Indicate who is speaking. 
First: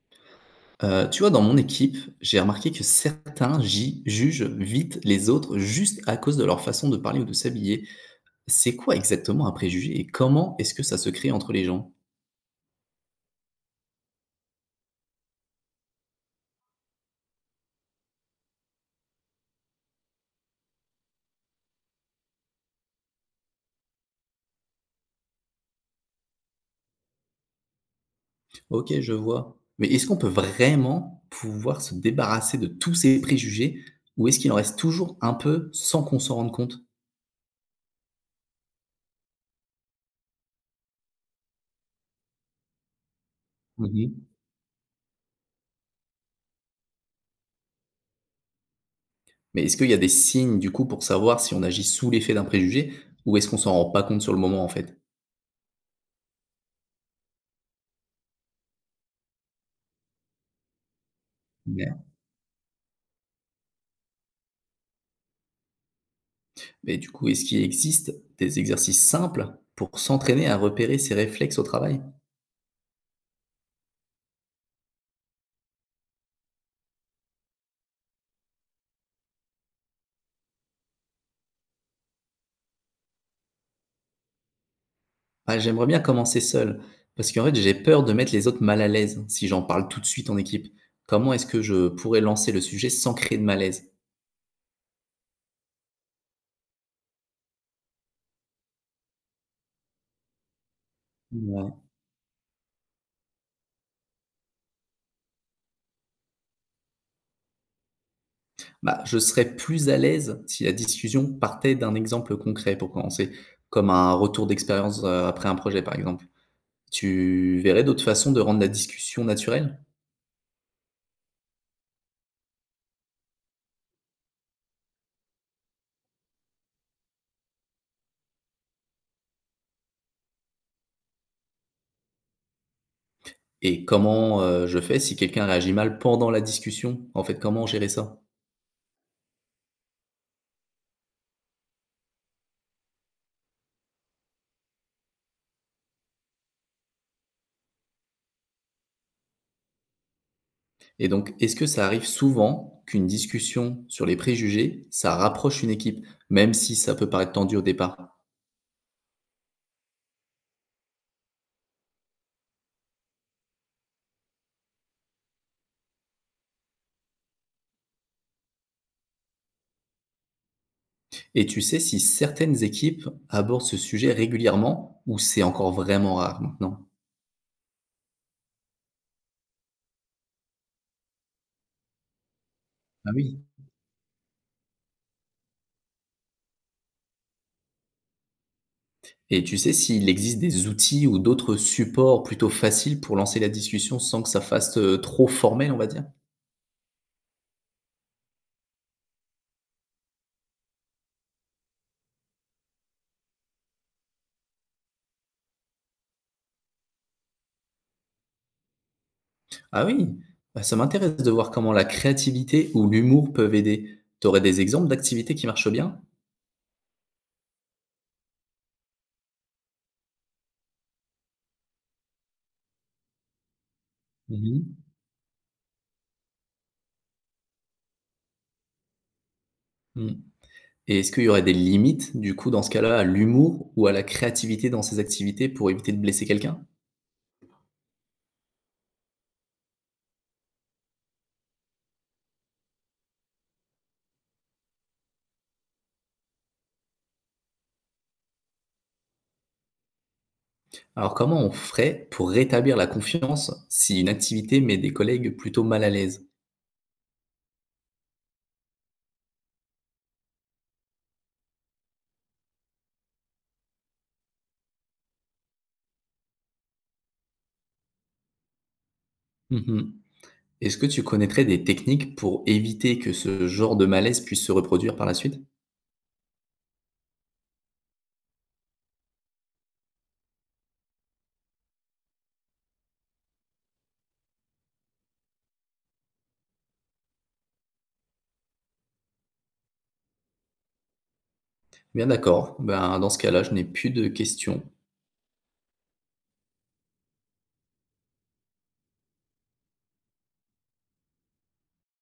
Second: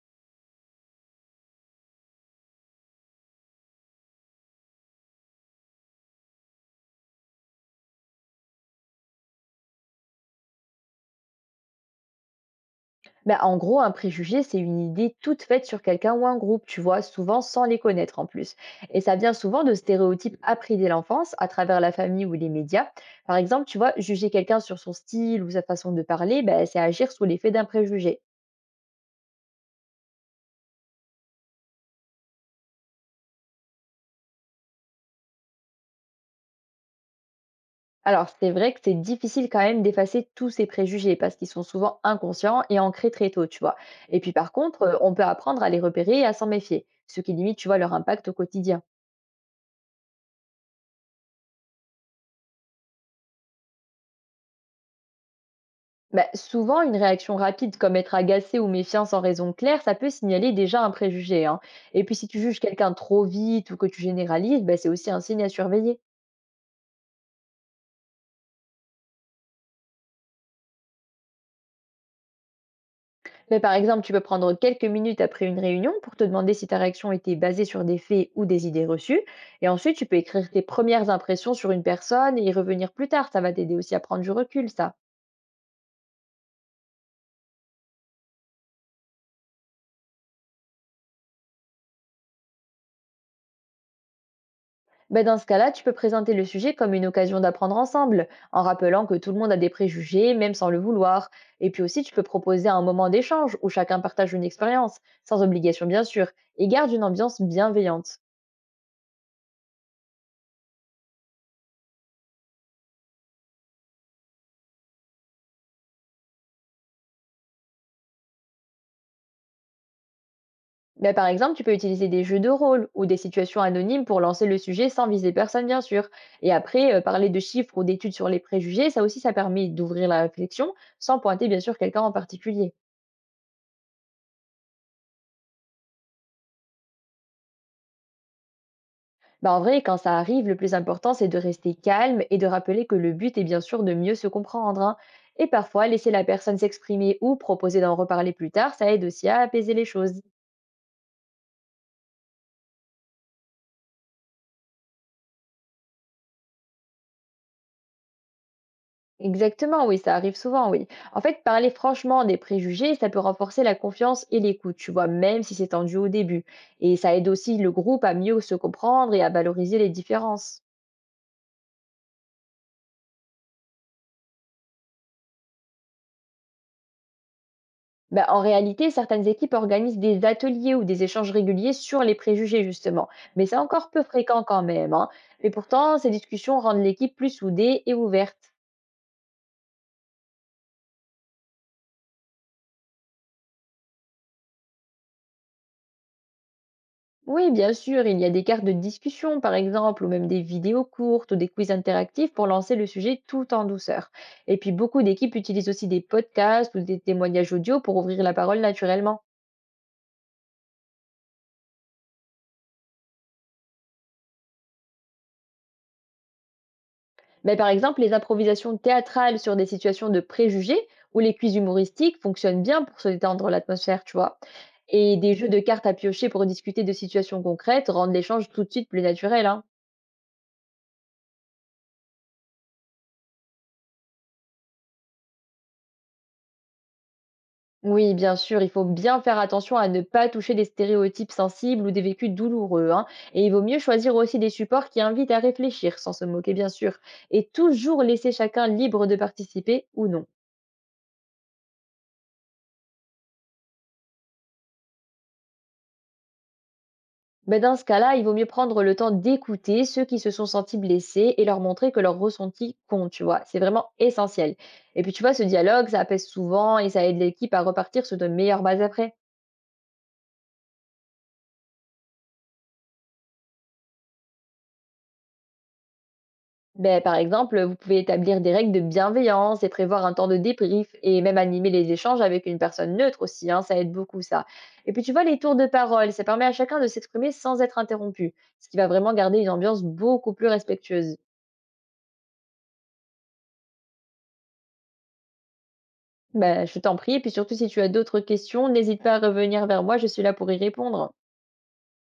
Speaker 1: Tu vois, dans mon équipe, j'ai remarqué que certains ji jugent vite les autres juste à cause de leur façon de parler ou de s'habiller. C'est quoi exactement un préjugé et comment est-ce que ça se crée entre les gens?
Speaker 2: Bah, en gros, un préjugé, c'est une idée toute faite sur quelqu'un ou un groupe, tu vois, souvent sans les connaître en plus. Et ça vient souvent de stéréotypes appris dès l'enfance, à travers la famille ou les médias. Par exemple, tu vois, juger quelqu'un sur son style ou sa façon de parler, bah, c'est agir sous l'effet d'un préjugé.
Speaker 1: OK, je vois. Mais est-ce qu'on peut vraiment pouvoir se débarrasser de tous ces préjugés ou est-ce qu'il en reste toujours un peu sans qu'on s'en rende compte?
Speaker 2: Alors, c'est vrai que c'est difficile quand même d'effacer tous ces préjugés parce qu'ils sont souvent inconscients et ancrés très tôt, tu vois. Et
Speaker 1: Mmh.
Speaker 2: puis par contre, on peut apprendre à les repérer et à s'en méfier, ce qui limite, tu vois, leur impact au quotidien.
Speaker 1: Mais est-ce qu'il y a des signes, du coup, pour savoir si on agit sous l'effet d'un préjugé ou est-ce qu'on s'en rend pas compte sur le moment, en fait?
Speaker 2: Bah, souvent, une réaction rapide comme être agacé ou méfiant sans raison claire, ça peut signaler déjà un préjugé, hein. Et puis si tu juges quelqu'un trop vite ou que tu généralises, bah, c'est aussi un signe à surveiller.
Speaker 1: Mais du coup, est-ce qu'il existe des exercices simples pour s'entraîner à repérer ses réflexes au travail?
Speaker 2: Mais par exemple, tu peux prendre quelques minutes après une réunion pour te demander si ta réaction était basée sur des faits ou des idées reçues. Et ensuite, tu peux écrire tes premières impressions sur une personne et y revenir plus tard. Ça va t'aider aussi à prendre du recul, ça.
Speaker 1: Ah, j'aimerais bien commencer seul, parce qu'en fait, j'ai peur de mettre les autres mal à l'aise si j'en parle tout de suite en équipe. Comment est-ce que je pourrais lancer le sujet sans créer de malaise?
Speaker 2: Ben, dans ce cas-là, tu peux présenter le sujet comme une occasion d'apprendre ensemble, en rappelant que tout le monde a des préjugés, même sans le vouloir. Et
Speaker 1: Ouais.
Speaker 2: puis aussi, tu peux proposer un moment d'échange où chacun partage une expérience, sans obligation bien sûr, et garde une ambiance bienveillante.
Speaker 1: Bah, je serais plus à l'aise si la discussion partait d'un exemple concret pour commencer, comme un retour d'expérience après un projet, par exemple. Tu verrais d'autres façons de rendre la discussion naturelle?
Speaker 2: Ben, par exemple, tu peux utiliser des jeux de rôle ou des situations anonymes pour lancer le sujet sans viser personne, bien sûr. Et après, parler de chiffres ou d'études sur les préjugés, ça aussi, ça permet d'ouvrir la réflexion sans pointer, bien sûr, quelqu'un en particulier.
Speaker 1: Et comment, je fais si quelqu'un réagit mal pendant la discussion? En fait, comment gérer ça?
Speaker 2: Bah, en vrai, quand ça arrive, le plus important, c'est de rester calme et de rappeler que le but est bien sûr de mieux se comprendre, hein. Et parfois, laisser la personne s'exprimer ou proposer d'en reparler plus tard, ça aide aussi à apaiser les choses.
Speaker 1: Et donc, est-ce que ça arrive souvent qu'une discussion sur les préjugés, ça rapproche une équipe, même si ça peut paraître tendu au départ?
Speaker 2: Exactement, oui, ça arrive souvent, oui. En fait, parler franchement des préjugés, ça peut renforcer la confiance et l'écoute, tu vois, même si c'est tendu au début. Et ça aide aussi le groupe à mieux se comprendre et à valoriser les différences.
Speaker 1: Et tu sais si certaines équipes abordent ce sujet régulièrement ou c'est encore vraiment rare maintenant?
Speaker 2: Bah, en réalité, certaines équipes organisent des ateliers ou des échanges réguliers sur les préjugés, justement.
Speaker 1: Ah oui.
Speaker 2: Mais c'est encore peu fréquent quand même, hein. Mais pourtant, ces discussions rendent l'équipe plus soudée et ouverte.
Speaker 1: Et tu sais s'il existe des outils ou d'autres supports plutôt faciles pour lancer la discussion sans que ça fasse, trop formel, on va dire?
Speaker 2: Oui, bien sûr, il y a des cartes de discussion, par exemple, ou même des vidéos courtes ou des quiz interactifs pour lancer le sujet tout en douceur. Et puis, beaucoup d'équipes utilisent aussi des podcasts ou des témoignages audio pour ouvrir la parole naturellement.
Speaker 1: Ah oui? Bah, ça m'intéresse de voir comment la créativité ou l'humour peuvent aider. Tu aurais des exemples d'activités qui marchent bien?
Speaker 2: Mais par exemple, les improvisations théâtrales sur des situations de préjugés ou les quiz humoristiques fonctionnent bien pour se détendre l'atmosphère, tu vois.
Speaker 1: Mmh.
Speaker 2: Et des jeux de cartes à piocher pour discuter de situations concrètes rendent l'échange tout de suite plus naturel, hein.
Speaker 1: Mh. Et est-ce qu'il y aurait des limites, du coup, dans ce cas-là, à l'humour ou à la créativité dans ces activités pour éviter de blesser quelqu'un?
Speaker 2: Oui, bien sûr, il faut bien faire attention à ne pas toucher des stéréotypes sensibles ou des vécus douloureux, hein. Et il vaut mieux choisir aussi des supports qui invitent à réfléchir, sans se moquer, bien sûr. Et toujours laisser chacun libre de participer ou non.
Speaker 1: Alors comment on ferait pour rétablir la confiance si une activité met des collègues plutôt mal à l'aise?
Speaker 2: Ben, dans ce cas-là, il vaut mieux prendre le temps d'écouter ceux qui se sont sentis blessés et leur montrer que leur ressenti compte, tu vois. C'est vraiment essentiel. Et puis, tu vois, ce dialogue, ça apaise souvent et ça aide l'équipe à repartir sur de meilleures bases après.
Speaker 1: Mmh. Est-ce que tu connaîtrais des techniques pour éviter que ce genre de malaise puisse se reproduire par la suite?
Speaker 2: Ben, par exemple, vous pouvez établir des règles de bienveillance et prévoir un temps de débrief et même animer les échanges avec une personne neutre aussi, hein, ça aide beaucoup ça. Et puis tu vois, les tours de parole, ça permet à chacun de s'exprimer sans être interrompu, ce qui va vraiment garder une ambiance beaucoup plus respectueuse.
Speaker 1: Bien d'accord. Ben, dans ce cas-là, je n'ai plus de questions.
Speaker 2: Bah, je t'en prie et puis surtout si tu as d'autres questions, n'hésite pas à revenir vers moi, je suis là pour y répondre.